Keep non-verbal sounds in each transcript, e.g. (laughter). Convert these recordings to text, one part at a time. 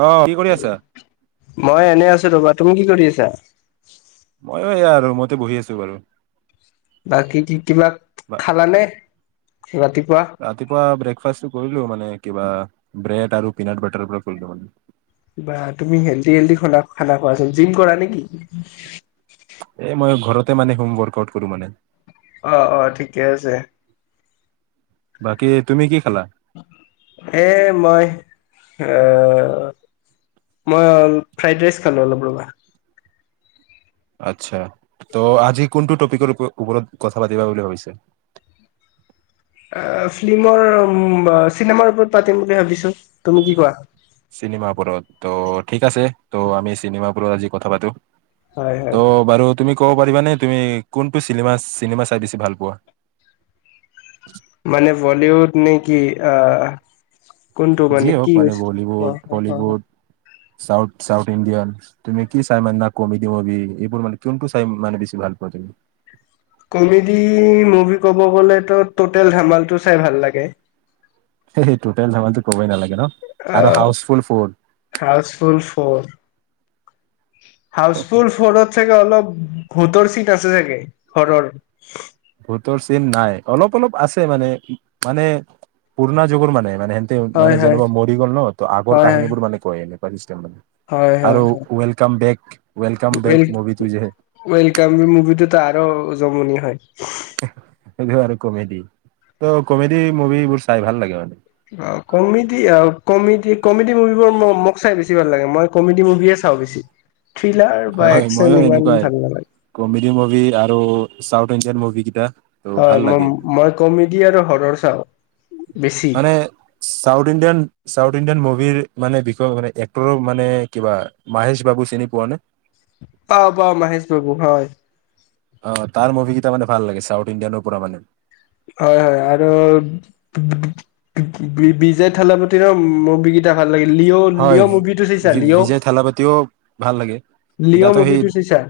অ কি কৰি আছা মই এনে আছো ৰবা তুমি কি কৰি আছা মইয়ো সেয়া আৰু ৰোমতে বহি আছো বাৰু বাকী কি কিবা বা খালানে ৰাতিপুৱা ৰাতিপুৱা ব্ৰেকফাষ্টটো কৰিলো মানে কিবা ব্ৰেড আৰু পিনাৰ বাটাৰৰ পৰা কৰিলো মানে কিবা তুমি হেল্ডি হেল্ডি খা খানা খোৱাচোন জিম কৰা নেকি এ মই ঘৰতে মানে হোম ৱৰ্কআউট কৰো মানে অ অ ঠিকে আছে বাকী তুমি কি খেলা এ মই অ মই ফ্ৰাইড ৰাইচ খালো অলপ ৰবা আচ্ছা ত' আজি কোনটো টপিকৰ ওপৰত কথা পাতিবা বুলি ভাবিছে (inaudible) অ ফিল্মৰ চিনেমাৰ ওপৰত পাতিম বুলি ভাবিছো তুমি কি কোৱা চিনেমাৰওপৰত ত' ঠিক আছে ত' আমি চিনেমাৰত আজি কথা পাতো হয় হয় ত বাৰু তুমি কব পাৰিবা নে তুমি কোনটো চিনেমা চাই বেছি ভাল পোৱা মানে বলিউড নেকি অ কোনটো মানে যিয়ে হওক কি হৈছে অ বলীউড অ হলিউড চাউথ চাউথ ইণ্ডিয়ান তুমি কি চাই মানো কমেডি মুভি এইবোৰ মানে কোনটো চাই মানে বেছি ভাল পাওঁ তুমি (inaudible) কমেডি মুভি ক'ব গ'লেতো ট'টেল ধামালটো চাই ভাল লাগে সেই সেই টোটেল ধামান টো কবই নালাগে ন অ আৰু housefull four housefull for housefull ফৰত চাগে অলপ ভোতৰ চিন আছে চাগে ঘৰৰ ভূতৰ চিন নাই অলপ অলপ আছে মানে মানে পুৰণা যুগৰ মানে মানে সেহতে হয় মানে হয় যেনেকা মৰি গ'ল ন ত আগৰ হয় হয় কাহিনী বোৰ মানে কৈ প হয় আৰু হয় হয়। ৱেলকাম বেক ৱেলকাম বেক মুভিটো যে ৱেলকাম মুভিটোতো আৰু যমনি হয়। সেইটো আৰু কমেডি ত' কমেডি মুভিবোৰ চাই ভাল লাগে মানে। অ কমেডি কমেডি কমেডি মুভিবোৰ মোক চাই বেছি বেছি ভাল লাগে মই কমেডি মুভিয়ে চাওঁ বেছি। থ্ৰিলাৰ বা হয় একচন ময়ো ইমান এনেকুৱাই ভাল নালাগে কমেডী মুভি আৰু চাউথ ইণ্ডিয়ান মুভি কেইটা ত' হয় ভাল ম লাগে। মই কমেডি আৰু হৰৰ চাওঁ। বেছি মানে চাউথ ইণ্ডিয়ান চাউথ ইণ্ডিয়ান ম ৰ মানে বিষয় মে এক্ৰৰ মানে কিবা, মাহেশ বাবু চিনি পোৱা নে? পাওঁ পাওঁ মাহেশ বাবু হয়। অ তাৰ মুভি কেইটা মানে ভাল লাগে চাউথ ইণ্ডিয়ানো পৰা মানে। হয় হয় আৰু (unintelligible) বিজয় থালাপতি ন মভিকেইটা ভাল লাগে। লিঅ' হয় লিঅ' মভিটো চাইছা বি- লি'অ? বিজয় থালাপতিও ভাল লাগে। লিঅ' মুভিটো চাইছা?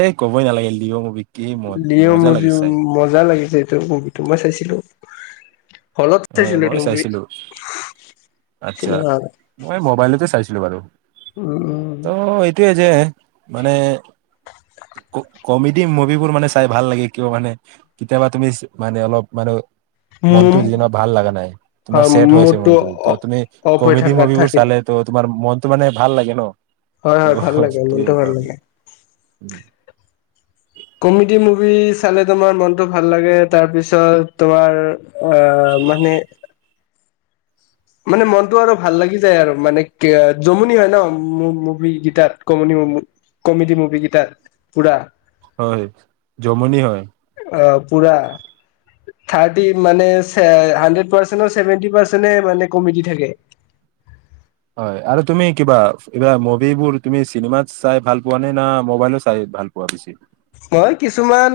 এ ক'বই নালাগিল লিঅ মুভি কি ম লিয় মজা মোৰ যি লাগিছে চাই। মজা লাগিছে এইটো মভিটো মই চাইছিলো। হলত হয় চাইছিলো এইটো মই মুভি চাইছিলো, আচ্ছা চিনেমা হলত। মই মোবাইলতে চাইছিল বাৰু উম ত' এইটোৱে যে মানে কমেডি মুভিবোৰ মানে চাই ভাল লাগে কিয় মানে কেতিয়াবা তুমি মানে অলপ মানে মনটো উম। যিদিনা ভাল লগা নাই তোমাৰ চেড হৈ আছে মোৰটো মনটো ত তুমি অফ হৈ কমেডী থাকা মুভি বোৰ থাকিলে চালে ত তোমাৰ মাৰ মনটো মানে ভাল লাগে ন। হয় হয় ভাল লাগে ত মনটো ভাল লাগে। কমেডি মুভি চালে তোমাৰ মনতো ভাল লাগে তাৰপিছত তোমাৰ অ মানে মানে মনটো আৰু ভাল লাগি যায় আৰু মানে কি জমনি হয় ন মুভি গেইটাত কমনি। কমেডি মুভি কেইটাত পুৰা। হয় যমনি হয়। অঁ পূৰা থাৰ্টি মানে হানড্ৰেদ পাৰ্চেন্টৰ ছেভেনটি পাৰ্চেন্তে মানে কমেদি থাকে। হয় আৰু তুমি কিবা এইবা মুভিবোৰ তুমি চিনেমাত চাই ভাল পোৱা নে না মোবাইলত চাই? ভাল পোৱা বেছি। মই কিছুমান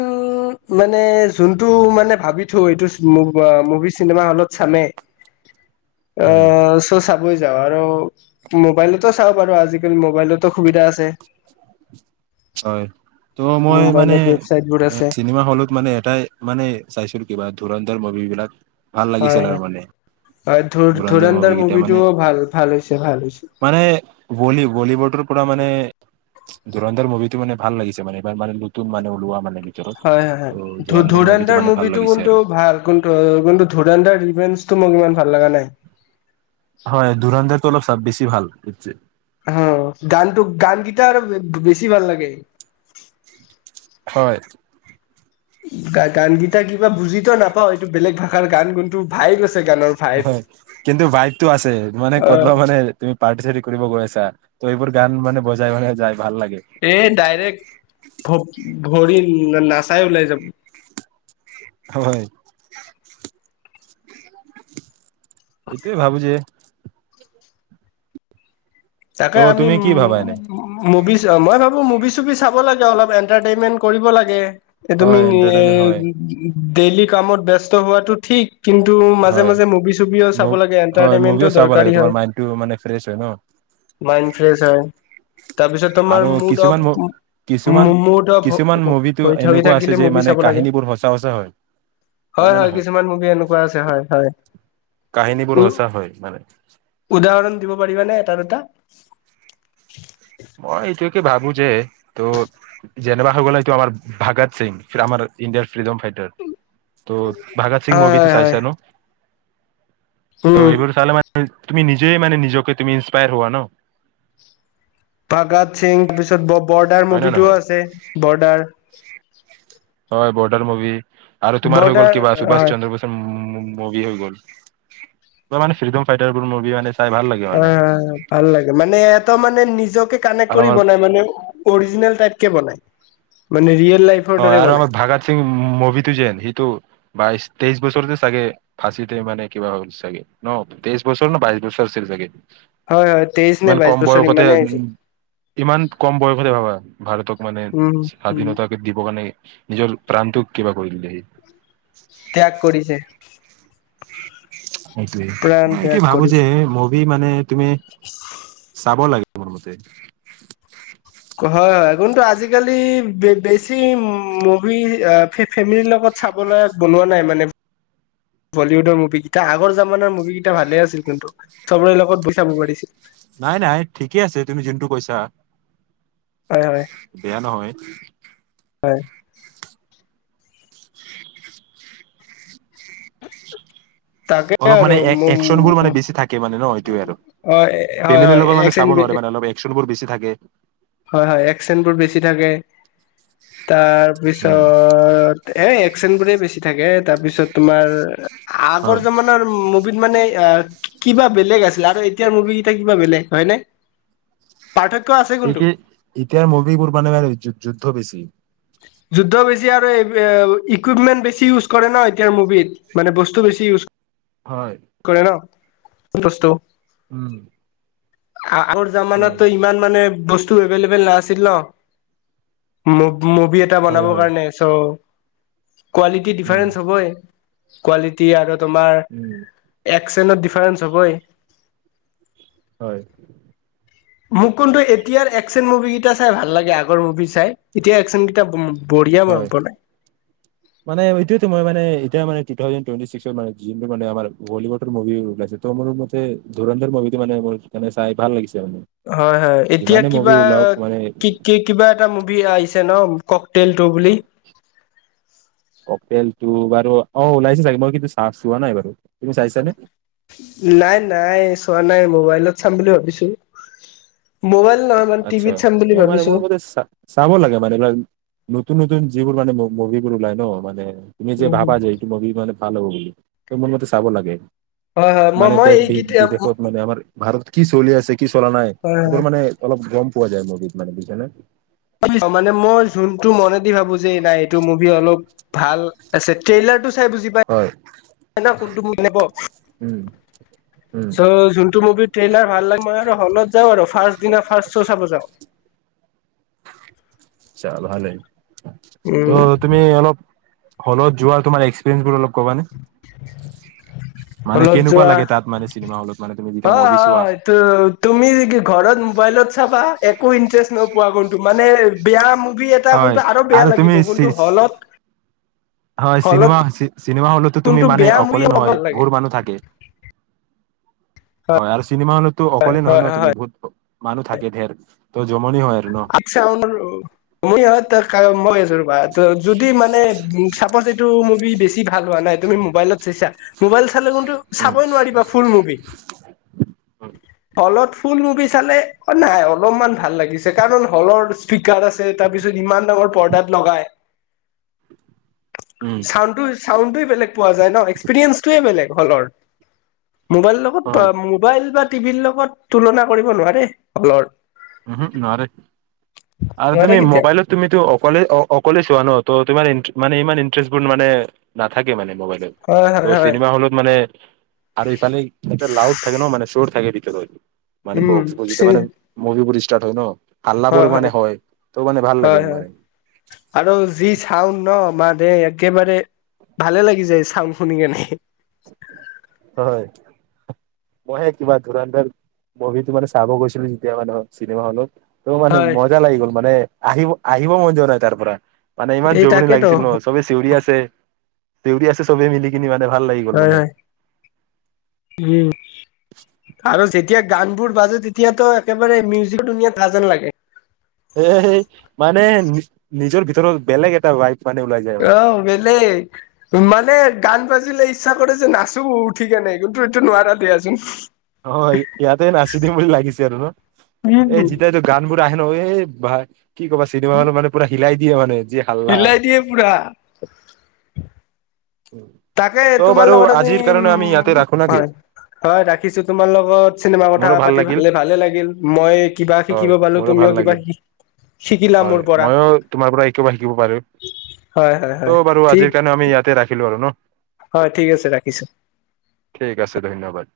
মানে যোনটো মানে ভাবি থওঁ এইটো মুভি চিনেমা হলত চামে। (unintelligible) অ চ চাবই যাওঁ আৰু মোবাইলতো চাব পাৰো আজিকালি মোবাইলতো সুবিধা আছে। হয়। ত' মই মানে মোবাইলত ৱেবচাইট বোৰ আছে চিনেমা হলত মানে এটাই মানে চাইছিলো কিবা ধুৰধৰ মুভিবিলাক ভাল হয় লাগিছিল আৰু হয় মানে। হয় ধুৰ ধুৰণ্ডৰ ধুৰন্ধৰ মভি গেইটা মানে মুভিটোও ভাল ভাল হৈছে ভাল হৈছে মানে বল বলিওডৰ মানে ধুৰন্ধাৰ মুভিটো মান ভাল লাগিছে। মানেবাৰ মানে নতুন মানে ওলোৱা মানে। ভিতৰত হয় হয় ত' হয় ধ মুভিটো ধুৰন্ধৰ মানে ভাল মুভি টো লাগিছে কিনটো আৰু ভাল ধুৰন্ধৰ ৰিভেঞ্জটো মুভি ভাল ভাল লগা নাই। হয় ধুৰন্ধৰ টো অলপ চ বেছি ভাল। অ গানটো গান কেইটা আৰু বেছি ভাল লাগে। হয়। গ গান কেইটা কিবা বুজিতো নাপাও এইটো বেলেগ ভাষাৰ গান গুণটো ভাই বেছে হয় কিন্তু বাইকটো আছে মানে অ ক'তবা মানে তুমি পাৰ্টি চাৰ্টি কৰিব গৈ আছা ত এইবোৰ গানে বজাই বজাই যায়। এ ডাইৰেক্ট। ভৰি নাচাই ওলাই যাব। হয়। এইটোয়ে ভাবো যে তাকে ত' আমি তুমি উ কি ভাবা এনে মুবি। (inaudible) মই ভাবো মুভি চুভি চাব লাগে অলপ। এণ্টাৰটেইনমেন্ট কৰিব লাগে। এই তুমি হয় এন্টাৰটেইনমেন্ট হয় ডেইলি কামত ব্যস্ত হোৱাটো ঠিক। কিন্তু মাজে হয় মাজে মুভি চুভিও চাব লাগে হয় এন্টাৰটেইনমেন্টটো মুভিও চাব লাগে দৰকাৰী তোমাৰ হয়। মাইণ্ডটো মানে ফ্ৰেছ হয় ন (inaudible) মাইণ্ড ফ্ৰেছ হয় তাৰপিছত তোমাৰ আৰু মুড অফ কিছুমান ম কিছুমান মুদ অফ কিছুমান মুভিটো হৈ এনেকুৱা আছে থাকিলে যে মুভি মানে চাব লাগে। কাহিনীবোৰ সঁচা সঁচা হয় হয় নে হয় নহয় কিছুমান মুভি এনেকুৱা আছে হয় হয়। কাহিনীবোৰ উ সঁচা হয় মানে উদাহৰণ দিব পাৰিবা নে? মই এইটোকে ভাবো যে যে ত' যেনেবা হৈ গ'ল এইটো আমাৰ ভাগত সিং আমাৰ ইণ্ডিয়াৰ ফ্ৰীডম ফাইটাৰ ত' ভাগত সিং হয় মুভিটো হয় হয় চাইছা ন। উম ত' এইবোৰ চালে মান তুমি নিজে মানে নিজকে তুমি ইন্সপায়াৰ হোৱা ন। ভাগত সিং তাৰপিছত বৰদাৰ হয় নে মুভিটোও নহয় আছে বৰদাৰ। হয় বৰ্ডাৰ মুভি আৰু তোমাৰ হৈ গ'ল বৰ্ডাৰ কিবা সুভাষ হয় চন্দ্ৰ বোস। মুভি হৈ গ'ল মানে ফ্ৰিডম ফাইটাবোৰ মুভি মানে চাই ভাল লাগে মানে অ' ভাল লাগে মানে এটা মানে নিজকে কানেক্ট আৰু কৰিব আমাৰ নাই মানে অৰিজিনেল। (unintelligible) হয় দৰে আৰু বনাই আমাৰ ভাগা সিং মভিতু যেন সিটো বাইছ, তেইছ বছৰতে চাগে ফাঁচি মানে কিবা হ'ল চাগে ন তেইশ বছৰ ন বাইশ বছৰ আছিল চাগে। হয় হয় তেইশ নে ইমান বাইশ কম বছৰ বয়সতে ইমানেই উ হৈছে ইমান কম বয়সতে ভাবা ভাৰতক মানে উম উম স্বাধীনতা। দিব কাৰণে নিজৰ প্ৰাণটোক কিবা কৰিলেহি। ত্যাগ কৰিছে সেইটোৱে। প্ৰাণ মই ত্যাগ ভাবো যে কৰিছে মভি মানে। তুমি চাব লাগে মোৰ মতে হয় হয় কিন্তু আজিকালি বেছি মুভি ফেমিলিৰ লগত। ত চাবলৈ বনোৱা নাই মানে বলীউডৰ মুভি কেইটা আগৰ জামানাৰ মুভি কেইটা ভালে আছিল। কিন্তু চবৰে লগত বৈ চাব পাৰিছিল। পইচা হয় হয় বেয়া নহয়। হয়। তাকে অলপ আৰু মানে একশচনবোৰ মানে বেছি থাকে মানে ন সেইটোৱে আৰু হয় ফেমিলিৰ লগত হয় মানে চাব হয় নোৱাৰে মানে অলপ একচনবোৰ বেছি থাকে। হয় হয় একচেণ্টবোৰ বেছি থাকে। উম তাৰপিছত এ এক চেন বোৰে বেছি। থাকে তাৰপিছত তোমাৰ হয় আগৰ জমানাৰ মুভিত মানে। কিবা বেলেগ আছিলে আৰু এতিয়াৰ মুভি কেইটা কিবা বেলেগ হয় ন পাৰ্থক্য আছে কোনটো ইতিয়াৰ মভিবোৰ মানে যুদ্ধ বেছি। যুদ্ধ বেছি আৰু ইকুইপমেন্ট বেছি ইউজ কৰে ন এতিয়াৰ মুভিত মানে বস্তু বেছি ইউজ হয় কৰে। কৰে ন বস্তু উম। আগৰ উম জামানাতো ইমান মানে বস্তু এভেইলেবল নাছিল ন? মুভি এটা হয় বনাবৰ হয় কাৰণে চ' কোৱালিটি উম ডিফাৰেঞ্চ হ'বই ।কোৱালিটি আৰু তোমাৰ উম একচনত ফ্ৰেঞ্চ হবই। হয়। মোক কিন্তু এতিয়াৰ একচেন মুভি কেইটা চাই ভাল লাগে আগৰ মুভি চাই এতিয়া একচেন কেইটা । হয় মানে এইটোয়তো মই মানে এতিয়া মানে তু থাউজেণ্ড টুৱেন্টি চিক্স মানে যোনতো আমাৰ বলিউদৰ মভিটো ওলাইছে মোৰ মতে ধুৰন্ধৰ মভি মানে মুভি মানে চাই ভাল লাগিছে। মানে হয় হয় এতিয়া যিমানে মুভি কিবা ওলাওক মানে কি কি কিবা এটা মুভি আহিছে ন ক টেল তু বুলি । ক টেল তু বাৰু অ ওলাইছে চাগে মই কিন্তু চাহ চোৱা নাই বাৰু তুমি চাইছানে? নাই নাই চোৱা নাই মোবাইলত চাম বুলি ভাবিছো । মোবাইল নহয় মানে আচ্ছা টিভিত চাম বুলি মানে ভাবিছো মোৰ মতে চা চাব লাগে মানে এইবিলাক নতুন নতুন যিবোৰ মানে মুভিবোৰ ওলাই ন মানে তুমি যে ভাবা যে এইটো মুভি মানে ভাল হ'ব বুলি ত মোৰ মতে চাব লাগে হয় হয় মই মানে মই দেশ বি এইকেইটা বিদেশত মানে আমাৰ । ভাৰতত কি চলি আছে কি চলা নাই হয় সেইবোৰ মানে অলপ গম পোৱা যায় ।মুভিত মানে বুইছা নে? মানে মই যোনটো মনে দি ভাবো যে নাই এইটো মুভি অলপ ভাল আছে ট্ৰেইলাৰটো চাই বুজি পাই হয় ন ন কোনটো ম লব উম উম চ' যোনটো মুভিৰ ট্ৰেইলাৰ ভাল লাগে মই আৰু তলত যাওঁ আৰু ফাষ্ট দিনা ফাৰ্ষ্ট শ চাব যাওঁ। আচ্ছা ভালেই উম ত' তুমি অলপ হলত যোৱা তোমাৰ এক্সপৰিয়েঞ্চ বোৰ অলপ কবা নে? মানে হলত কেনেকুৱা যোৱা লাগে তাত মানে চিনেমা হলত মানে তুমি যেতিয়া হয় মুভি হয় চোৱা হয় তুমি কি ঘৰত মোবাইলত চাবা একো ইণ্টাৰেষ্ট নোপোৱা কোনটো মানে বেয়া মুভি এটা হয় কোনটো আৰু বেয়া লাগিব তুমি কিন্তু চি হলত । হয় চিনেমা চিনেমা হলতো তুমি কোনটো মানে বেয়া মুভি অকলে অলপ নহয় ভাল লাগে বহুতো মানুহ থাকে । হয় আৰু চিনেমা হলতো অকলে নহয় হয় ন হয় তুমি হয় ভূত মানুহ থাকে দিয়া ত জমনি হয় । আচ্ছা (unintelligible) বা ত যদি মানে উ চাপজ এইটো মোক তুমি বেছি ভাল হোৱা নাই তুমি মোবাইল চাই চা মোবাইল চাব উম নোৱাৰা ফুল মুভি ফুল মুভি চালে নাই অলপমান ভাল লাগিছে কাৰণ হলৰ আছে তাৰ পিছত ইমান ডাঙৰ পৰ্দাত লগাই উম চাড চাউড বেলেগ পোৱা যায় ন এক্সপিৰিয়েঞ্চটোৱে বেলেগ হলৰ মোবাইলৰ লগত হয় মোবাইল বা টিভিৰ লগত তুলনা কৰিব নোৱাৰে হলৰ উম নোৱাৰে আৰু নোৱাৰে তুমি কেতিয়াও মোবাইলত তুমিতো অকলে অ অকলে চোৱা ন তো তোমাৰ মানে ই ইন্টাৰেছ বোৰ মানে নাথাকে মানে মোবাইলত হয় হয় হয় চিনেমা হলত মানে আৰু এইফালে লাউড থাকে ন মানে চৰ থাকেত মানে উম বক্স বোৰ চি মানে পুৰি ষ্টাৰট হয় ন হাল্লাবোৰ হয় মানে ত' মানে ভাল লাগে হয় হয় মানে আৰু যি চাউড ন মান একেবাৰে ভালে লাগি যায় চাউ শুনি কিনাই হয় মইহে কিবা ধুৰন দৰ মুভি মানে চাব গৈছিলো যেতিয়া মানে চিনেমা হলত ত' মানে হয় মজা লাগি গ'ল মানে আহিব আহিব মন যোৱা নাই তাৰ পৰা মানে ইমান এই জোৰমণনি তাকেতো লাগিছিল ন চবে চিউৰি আছে চিউৰি আছে চবে মিলি কিনি মানে ভাল লাগি গল হয় মানে হয় উম আৰু যেতিয়া গান বোৰ বাজে তেতিয়াতো একেবাৰে মিউজিক ধুনীয়া কাজল যেন লাগে এ মানে নিজৰ ভিতৰত বেলেগ এটা মানে ওলাই যায় মানে আহ বেলেগ মানে গান বাজিলে ইচ্ছা কৰে যে নাচো উঠিকে নাই কিন্তু এইটো নোৱাৰা দিয়াচোন অ ইয়াতে নাচি দিম বুলি লাগিছে আৰু ন উম এই যেতিয়া ইটো গান বোৰ পৰা আহে ন এ ভাই কি ক'বা চিনেমা হল মানে পুৰা হিলাই দিয়ে মানে যি হাল্লা হিলাই দিয়ে পুৰা তাকে ত' তোমাৰ বাৰু লগত যদি আজিৰ উ কাৰণে আমি ইয়াতে ৰাখো নাকি হয় হয় ৰাখিছো তোমাৰ লগত চিনেমা কথা মোৰো পাতি লাগিল ভাল ভালে লাগিল মই কিবা হয় শিকিব পালো মোৰো ভাল তুমি লাগিল কিবা শিকিলা হয় মোৰ পৰা মইও তোমাৰ পৰা একেবা শিকিব পাৰিম হয় হয় হয় ত' বাৰু ঠিক আজিৰ কাৰণে আমি ইয়াতে ৰাখিলো আৰু ন হয় ঠিক আছে ৰাখিছো ঠিক আছে ধন্যবাদ